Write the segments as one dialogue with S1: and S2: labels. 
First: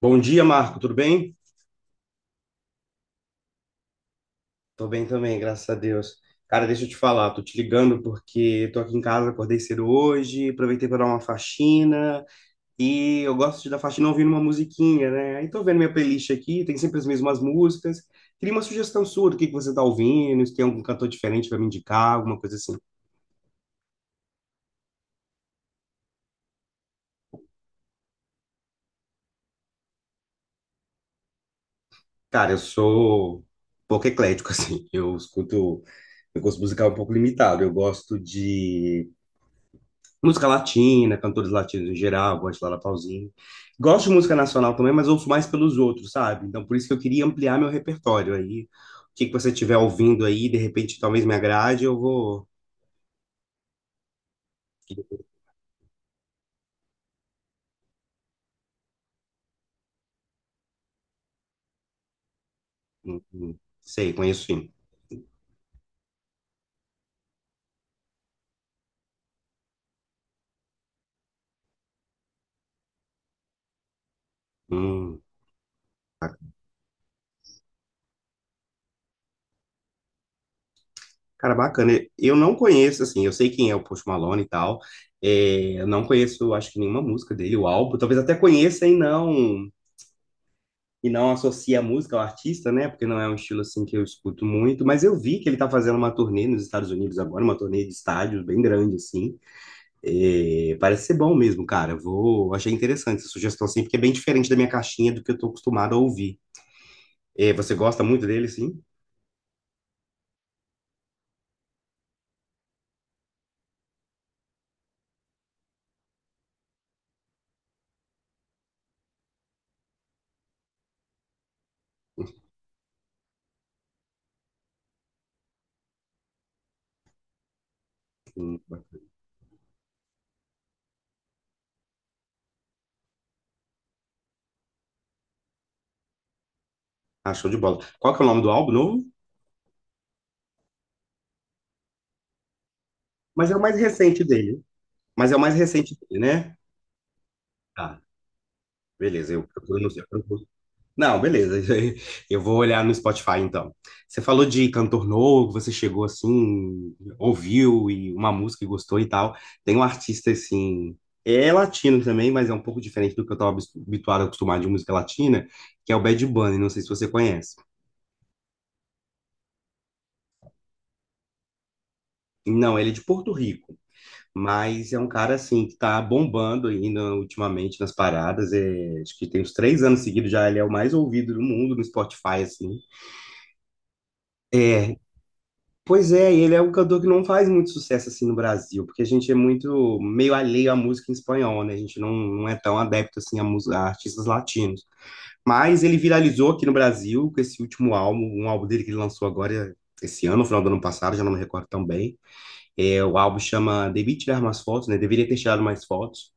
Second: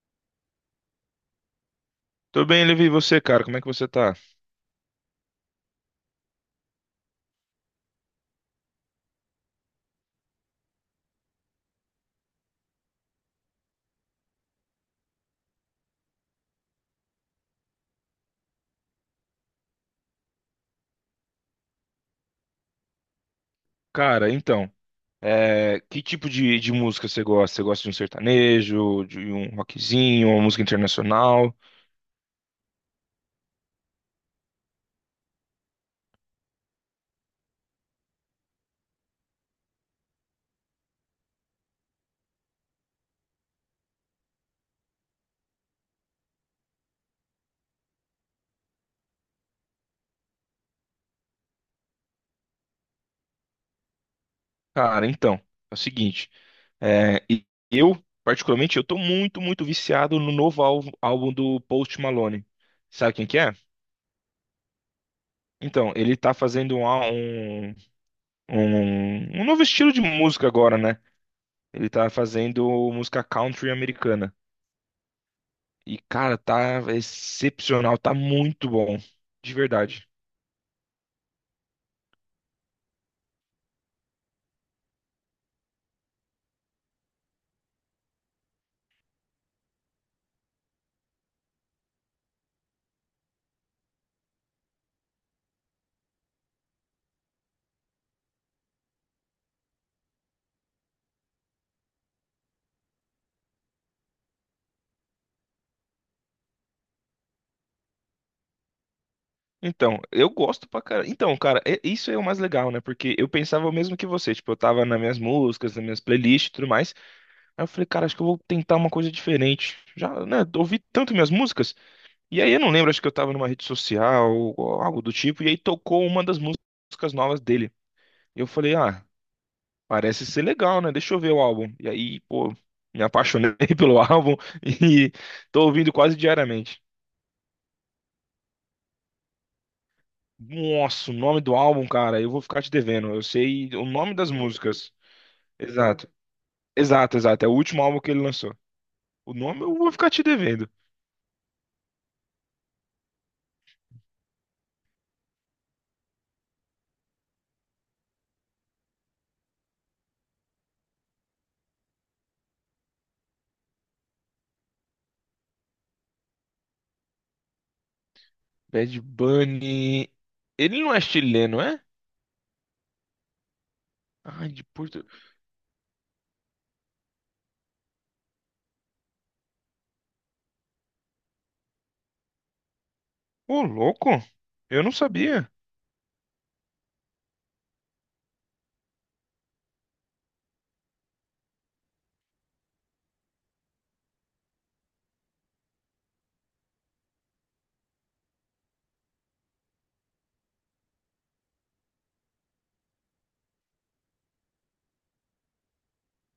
S1: Bom dia, Marco, tudo bem?
S2: Tô bem, Levi, e você, cara? Como é que você tá?
S1: Tô bem também, graças a Deus. Cara, deixa eu te falar, tô te ligando porque tô aqui em casa, acordei cedo hoje, aproveitei para dar uma faxina e eu gosto de dar faxina ouvindo uma musiquinha, né? Aí tô vendo minha playlist aqui, tem sempre as mesmas músicas. Queria uma sugestão sua do que você tá ouvindo, se tem algum cantor diferente para me indicar, alguma coisa assim.
S2: Cara, então, que tipo de música você gosta? Você gosta de um sertanejo, de um rockzinho, uma música internacional?
S1: Cara, eu sou pouco eclético, assim, eu escuto, meu gosto musical é um pouco limitado, eu gosto de música latina, cantores latinos em geral, gosto de Laura Pausini. Gosto de música nacional também, mas ouço mais pelos outros, sabe? Então, por isso que eu queria ampliar meu repertório aí. O que que você estiver ouvindo aí, de repente, talvez me agrade, eu vou.
S2: Cara, então, é o seguinte, é, e- eu, particularmente, eu tô muito viciado no novo álbum do Post Malone. Sabe
S1: Hum,
S2: quem que é?
S1: hum, Sei, conheço sim.
S2: Então, ele tá fazendo um novo estilo de música agora, né? Ele tá fazendo música country americana.
S1: Hum,
S2: E,
S1: ba-
S2: cara, tá excepcional, tá muito bom. De verdade.
S1: cara, bacana. Eu não conheço, assim, eu sei quem é o Post Malone e tal. É, eu não conheço, acho que nenhuma música dele, o álbum. Talvez até conheça e não. e não associa a música ao artista, né? Porque não é um estilo assim que eu escuto muito, mas eu vi que ele tá fazendo uma turnê nos Estados Unidos agora, uma turnê de estádios bem grande, assim. É, parece ser bom mesmo, cara. Vou, achei interessante essa sugestão, assim, porque é bem diferente da minha caixinha do que eu tô acostumado a ouvir. É, você gosta muito dele, sim?
S2: Então, eu gosto pra cara. Então, cara, isso é o mais legal, né? Porque eu pensava o mesmo que você. Tipo, eu tava nas minhas músicas, nas minhas playlists e tudo mais. Aí eu falei, cara, acho que eu vou tentar uma coisa diferente. Já, né? Ouvi tanto minhas músicas. E aí eu não lembro, acho que eu tava numa rede social ou algo do tipo. E aí tocou uma das músicas novas dele. E eu
S1: Hum,
S2: falei, ah, parece ser legal, né? Deixa eu ver o álbum. E aí, pô, me apaixonei pelo álbum e tô ouvindo quase diariamente.
S1: ah, show de bola. Qual que é o nome do álbum novo?
S2: Nossa, o nome do álbum, cara, eu vou ficar te devendo. Eu
S1: Mas é o
S2: sei
S1: mais
S2: o nome
S1: recente
S2: das
S1: dele.
S2: músicas.
S1: Mas é o mais recente
S2: Exato.
S1: dele, né?
S2: Exato, exato. É o último álbum
S1: Tá,
S2: que ele lançou.
S1: beleza.
S2: O
S1: Eu
S2: nome eu
S1: procuro no,
S2: vou
S1: eu
S2: ficar te
S1: procuro
S2: devendo.
S1: não, beleza. Eu vou olhar no Spotify então. Você falou de cantor novo, você chegou assim, ouviu e uma música e gostou e tal. Tem um artista assim, é latino também, mas é um pouco diferente do que eu estava habituado, acostumado de música latina, que é o Bad Bunny, não sei se você conhece.
S2: Bad Bunny. Ele não é chileno, é?
S1: Não, ele é de Porto Rico,
S2: Ai, de
S1: mas é
S2: Porto.
S1: um cara assim que tá bombando ainda ultimamente nas paradas. É, acho que tem uns três anos seguidos já, ele é o mais ouvido do mundo no Spotify, assim.
S2: Ô, louco. Eu não
S1: É,
S2: sabia.
S1: pois é, e ele é um cantor que não faz muito sucesso assim no Brasil, porque a gente é muito meio alheio à música em espanhol, né? A gente não é tão adepto assim a, mus- a artistas latinos. Mas ele viralizou aqui no Brasil com esse último álbum, um álbum dele que ele lançou agora esse ano, no final do ano passado, já não me recordo tão bem. É, o álbum chama Devia Tirar Mais Fotos, né? Deveria ter tirado mais fotos.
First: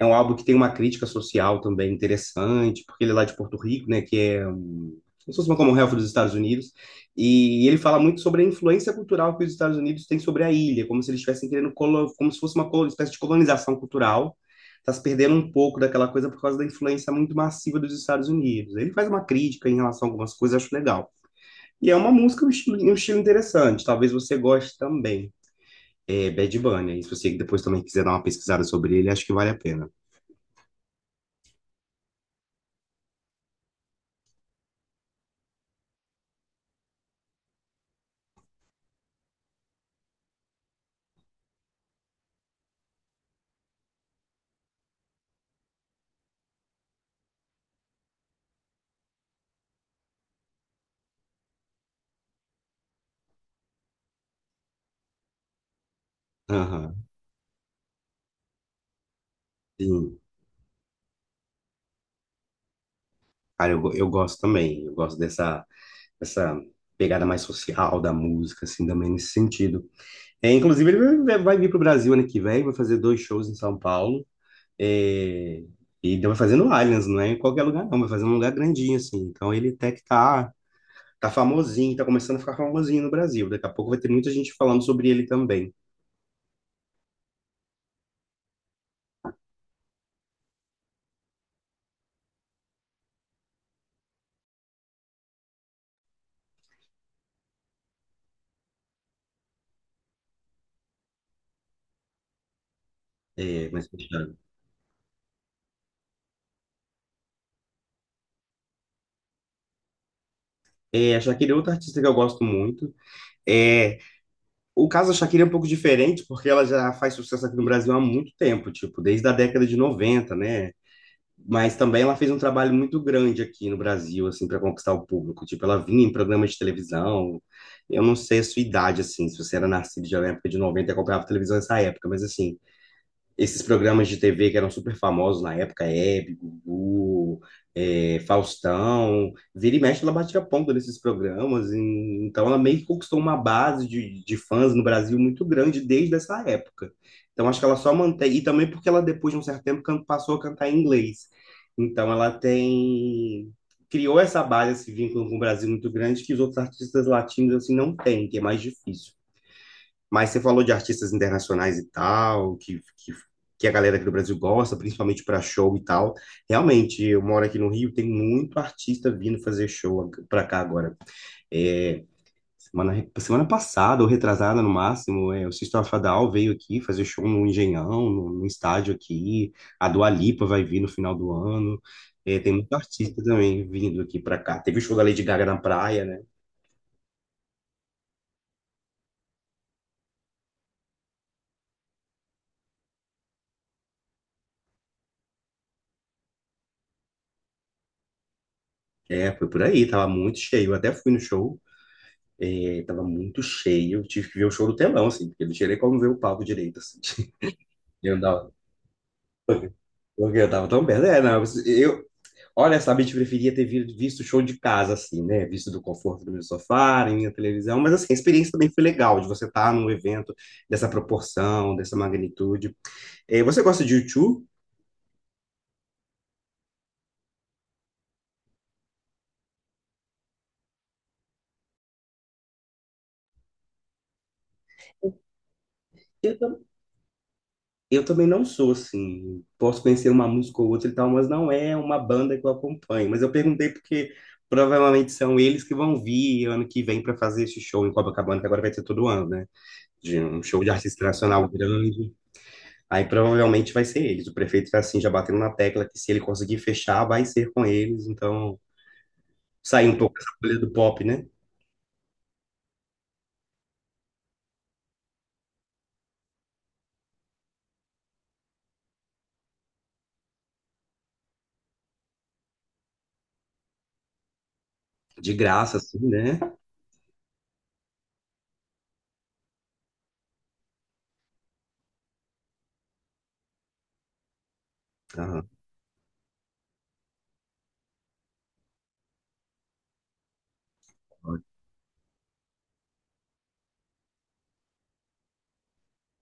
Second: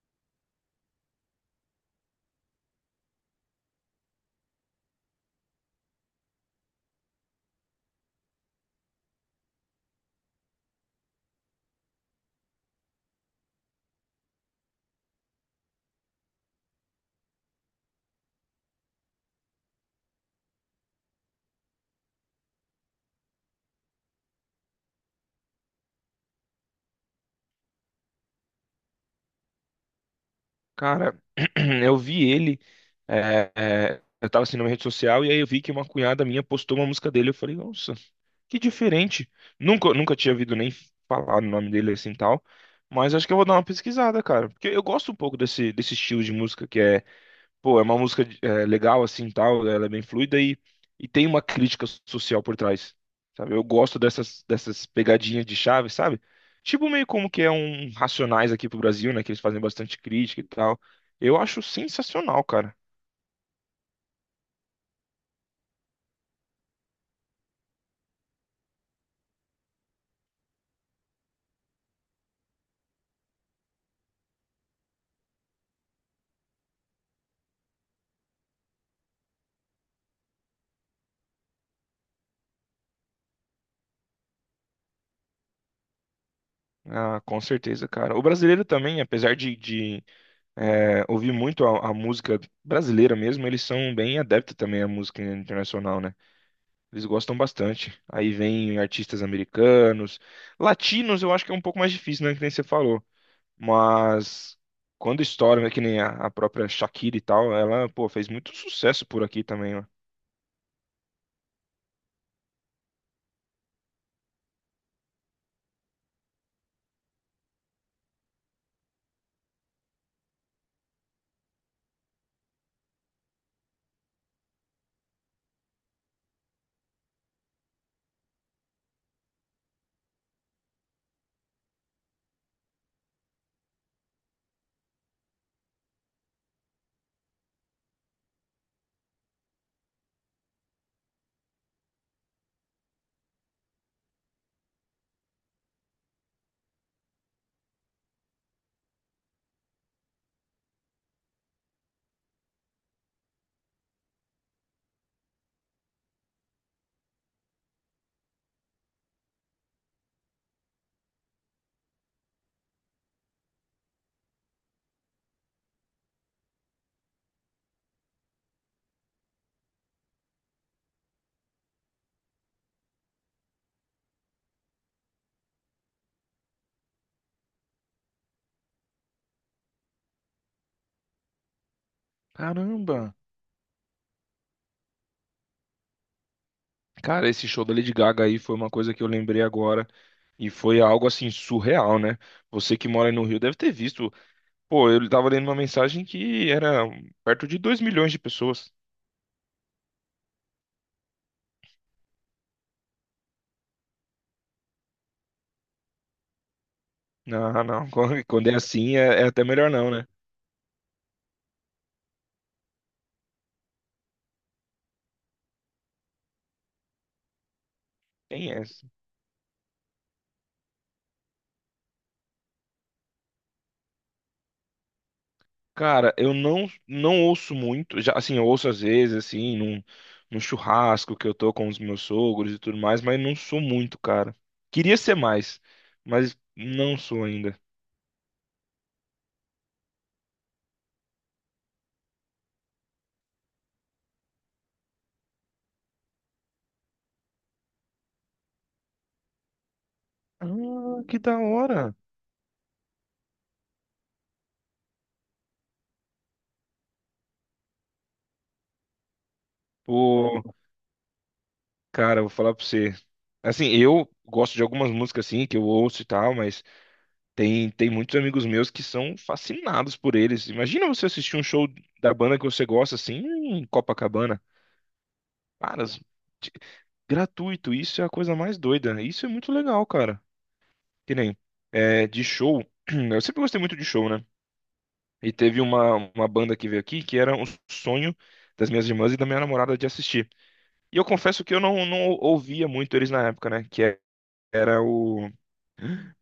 S1: É um álbum que tem uma crítica social também interessante, porque ele é lá de Porto Rico, né, que é um, como se fosse uma Commonwealth dos Estados Unidos, e ele fala muito sobre a influência cultural que os Estados Unidos têm sobre a ilha, como se eles estivessem querendo, colo- como se fosse uma colo- espécie de colonização cultural, está se perdendo um pouco daquela coisa por causa da influência muito massiva dos Estados Unidos. Ele faz uma crítica em relação a algumas coisas, acho legal. E é uma música, um estilo interessante, talvez você goste também. É Bad Bunny, e se você depois também quiser dar uma pesquisada sobre ele, acho que vale a pena.
S2: Cara, eu vi ele. Eu tava assim numa rede social e aí eu vi que uma cunhada minha postou uma música dele. Eu falei, nossa, que diferente. Nunca tinha ouvido nem falar o nome dele assim e tal. Mas acho que eu vou dar uma pesquisada, cara. Porque eu gosto um pouco desse estilo de música. Pô, é uma música, legal assim, tal, ela é bem fluida e tem uma crítica social por trás, sabe? Eu gosto dessas pegadinhas de chave, sabe? Tipo
S1: Aham.
S2: meio como que é um Racionais aqui pro Brasil, né, que eles fazem bastante
S1: Sim,
S2: crítica e tal. Eu acho sensacional, cara.
S1: cara, eu, go- eu gosto também, eu gosto dessa, dessa pegada mais social da música, assim, também nesse sentido. É, inclusive, ele vai vir pro Brasil ano que vem, vai fazer dois shows em São Paulo, é, e vai fazer no Allianz, não é em qualquer lugar não, vai fazer num lugar grandinho, assim, então ele até que tá, tá famosinho, tá começando a ficar famosinho no Brasil, daqui a pouco vai ter muita gente falando sobre ele também,
S2: Ah, com certeza, cara. O brasileiro também, apesar de ouvir muito a música brasileira mesmo, eles são bem adeptos também à música internacional, né? Eles gostam bastante. Aí vem artistas americanos. Latinos eu acho que é um pouco mais difícil, né? Que nem você falou.
S1: é, mas fechando.
S2: Mas quando estouram, é que nem a própria Shakira e tal, ela, pô, fez muito sucesso por aqui também, ó.
S1: É, a Shakira é outra artista que eu gosto muito, é. O caso da Shakira é um pouco diferente, porque ela já faz sucesso aqui no Brasil há muito tempo, tipo, desde a década de 90, né? Mas também ela fez um trabalho muito grande aqui no Brasil, assim, para conquistar o público. Tipo, ela vinha em programas de televisão. Eu não sei a sua idade, assim, se você era nascido já na época de 90 e acompanhava televisão nessa época, mas assim, esses programas de TV que eram super famosos na época, Hebe, Gugu, é, Faustão, vira e mexe, ela batia a ponta nesses programas, e- então ela meio que conquistou uma base de fãs no Brasil muito grande desde essa época. Então acho que ela só mantém, e também porque ela depois de um certo tempo can- passou a cantar em inglês. Então ela tem, criou essa base, esse vínculo com o Brasil muito grande que os outros artistas latinos assim não têm, que é mais difícil. Mas você falou de artistas internacionais e tal, que a galera aqui do Brasil gosta, principalmente para show e tal. Realmente, eu moro aqui no Rio, tem muito artista vindo fazer show para cá agora. É, semana passada, ou retrasada no máximo, é, o System of a Down veio aqui fazer show no Engenhão, no estádio aqui. A Dua Lipa vai vir no final do ano. É, tem muito
S2: Caramba!
S1: artista também vindo aqui para cá. Teve o show da Lady Gaga na praia, né?
S2: Cara, esse show da Lady Gaga aí foi uma coisa que eu lembrei agora e foi algo assim surreal, né? Você que mora aí no Rio deve ter visto. Pô, eu tava lendo uma mensagem que era perto de 2 milhões de pessoas.
S1: É, foi por aí, tava muito cheio. Eu até fui no show. Ele tava muito cheio, eu tive que ver o show do telão, assim, porque não tinha nem como ver o palco direito, assim.
S2: Não, não,
S1: Eu
S2: quando
S1: andava,
S2: é assim é até melhor não, né?
S1: porque eu tava tão perto. É, não, eu, olha, sabe, a gente preferia ter vi- visto o show de casa, assim, né? Visto do conforto do meu sofá, na minha televisão, mas assim, a experiência
S2: Quem é?
S1: também foi legal, de você estar num evento dessa proporção, dessa magnitude. Você gosta de U2?
S2: Cara, eu não ouço muito, já assim, eu ouço às vezes assim, num churrasco que eu tô com os meus sogros e tudo mais, mas não sou muito, cara. Queria ser mais, mas não sou ainda.
S1: Eu também não sou assim. Posso conhecer uma música ou outra e tal, mas não é uma banda que eu acompanho. Mas eu perguntei porque provavelmente são eles que vão vir ano que vem para fazer esse show em Copacabana, que agora vai ter todo ano, né? De um show de
S2: Ah,
S1: artista
S2: que da
S1: nacional
S2: hora.
S1: grande. Aí provavelmente vai ser eles. O prefeito tá assim, já batendo na tecla que se ele conseguir fechar, vai ser com eles. Então, sair um pouco dessa
S2: Pô,
S1: bolha do pop, né?
S2: cara, eu vou falar pra você. Assim, eu gosto de algumas músicas assim que eu ouço e tal, mas tem muitos amigos meus que são fascinados por eles. Imagina você assistir um show da banda que você gosta assim, em Copacabana.
S1: De graça,
S2: Cara,
S1: assim,
S2: s-
S1: né?
S2: de- Gratuito, isso é a coisa mais doida. Né? Isso é muito legal, cara. Que nem é, de show. Eu sempre gostei muito de show, né? E
S1: Ah,
S2: teve uma banda que veio aqui que era um sonho das minhas irmãs e da minha namorada de assistir. E eu confesso que eu não ouvia muito eles na época, né? Que é- era o,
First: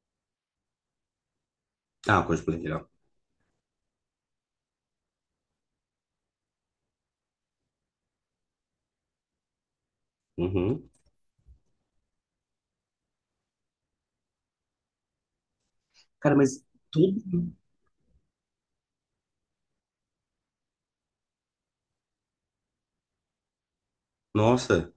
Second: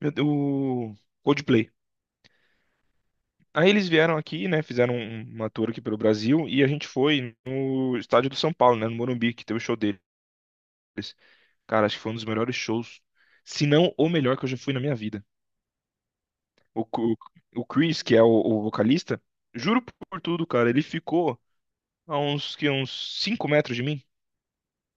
S2: meu Deus, o Coldplay.
S1: ah, coisa legal.
S2: Aí eles vieram aqui, né? Fizeram uma tour aqui pelo Brasil e a gente foi no estádio do São Paulo, né? No Morumbi, que teve o show deles.
S1: Uhum.
S2: Cara, acho que foi um dos melhores shows, se não o melhor que eu já fui na minha vida.
S1: Cara, mas
S2: O, Cu-
S1: tudo.
S2: o Chris, que é o vocalista, juro por tudo, cara, ele ficou a uns 5 metros de mim.
S1: Nossa.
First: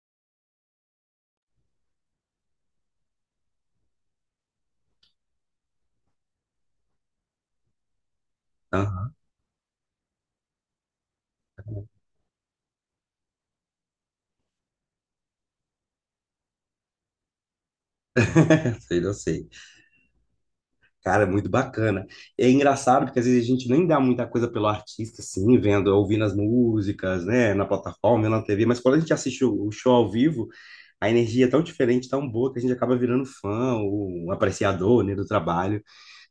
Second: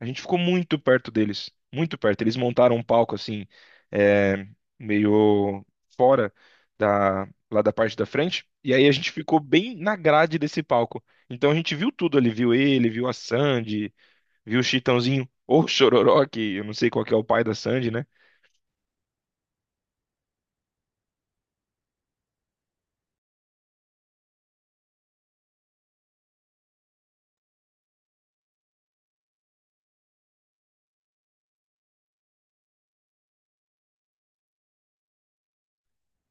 S2: A gente ficou muito perto deles, muito perto. Eles montaram um palco assim, é, meio fora da, lá da parte da frente, e aí a gente
S1: Ah,
S2: ficou bem na grade desse palco. Então a gente viu tudo ali, viu ele, viu a Sandy, viu o Chitãozinho, ou o Chororó, que eu não sei qual que é o pai da Sandy, né?
S1: sei, não sei. Cara, muito bacana. É engraçado porque às vezes a gente nem dá muita coisa pelo artista, assim, vendo, ouvindo as músicas, né, na plataforma, na TV, mas quando a gente assiste o show ao vivo, a energia é tão diferente, tão boa, que a gente acaba virando fã, ou um apreciador, né, do trabalho.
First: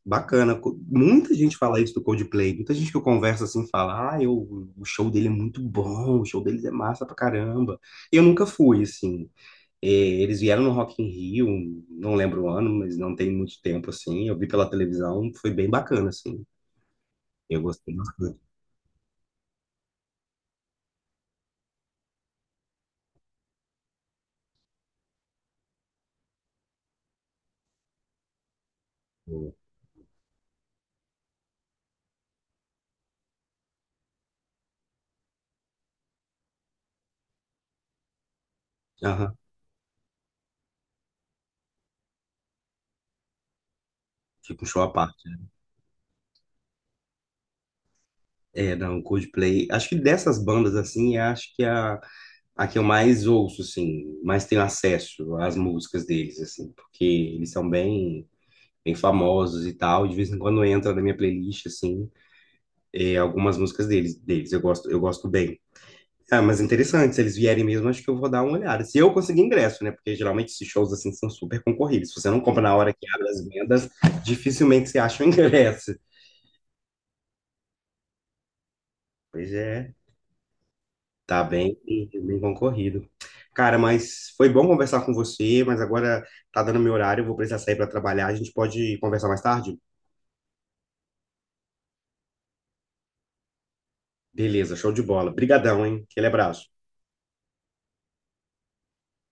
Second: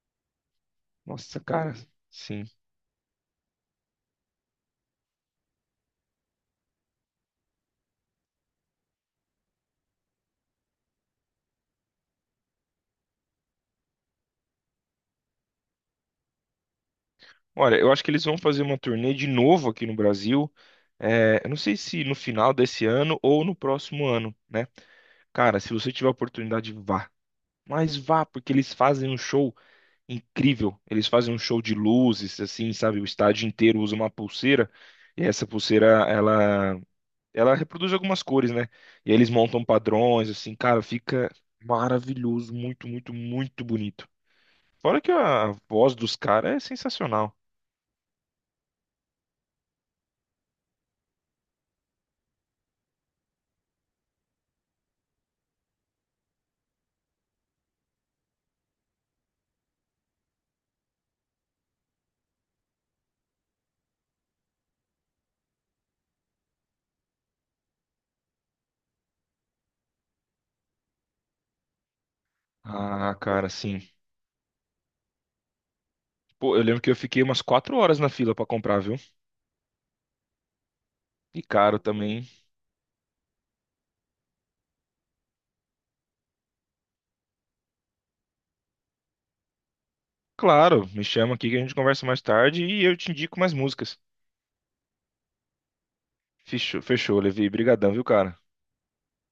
S1: Bacana. Co- muita
S2: Nossa,
S1: gente
S2: cara,
S1: fala isso do
S2: sim.
S1: Coldplay, muita gente que eu converso assim fala, ah, eu, o show dele é muito bom, o show deles é massa pra caramba. Eu nunca fui, assim, e eles vieram no Rock in Rio, não lembro o ano, mas não tem muito tempo, assim. Eu vi pela televisão, foi bem bacana, assim. Eu
S2: Olha, eu
S1: gostei
S2: acho que eles
S1: bastante.
S2: vão fazer uma turnê de novo aqui no Brasil. É, eu não sei se no final desse ano ou no próximo ano, né? Cara, se você tiver a oportunidade, vá. Mas vá, porque eles fazem um show incrível. Eles fazem um show de luzes, assim, sabe? O estádio inteiro usa uma pulseira. E essa pulseira, ela reproduz algumas cores, né? E eles
S1: Aham,
S2: montam padrões, assim, cara, fica maravilhoso, muito, muito, muito bonito.
S1: fica um show à
S2: Fora que
S1: parte.
S2: a voz dos caras é sensacional.
S1: É, não, Coldplay. Acho que dessas bandas, assim, é, acho que a que eu mais ouço, assim, mais tenho acesso às músicas deles, assim, porque eles são bem, bem famosos e tal. De vez em quando entra na minha playlist, assim, é, algumas músicas deles, deles. Eu gosto bem. Ah, mas interessante, se eles vierem mesmo, acho que eu vou dar uma olhada. Se eu conseguir ingresso, né? Porque geralmente esses shows assim são super concorridos. Se você não compra na hora que
S2: Ah,
S1: abre as
S2: cara, sim.
S1: vendas, dificilmente você acha o ingresso.
S2: Pô, eu lembro que eu fiquei umas 4 horas na fila pra comprar, viu?
S1: Pois é,
S2: E
S1: tá bem,
S2: caro também.
S1: bem concorrido. Cara, mas foi bom conversar com você, mas agora tá dando meu horário, eu vou precisar sair para trabalhar. A gente pode conversar mais tarde?
S2: Claro, me chama aqui que a gente conversa mais tarde e eu te indico mais músicas.
S1: Beleza, show de bola. Brigadão, hein? Aquele abraço.
S2: Fechou, fechou, Levi. Brigadão, viu, cara?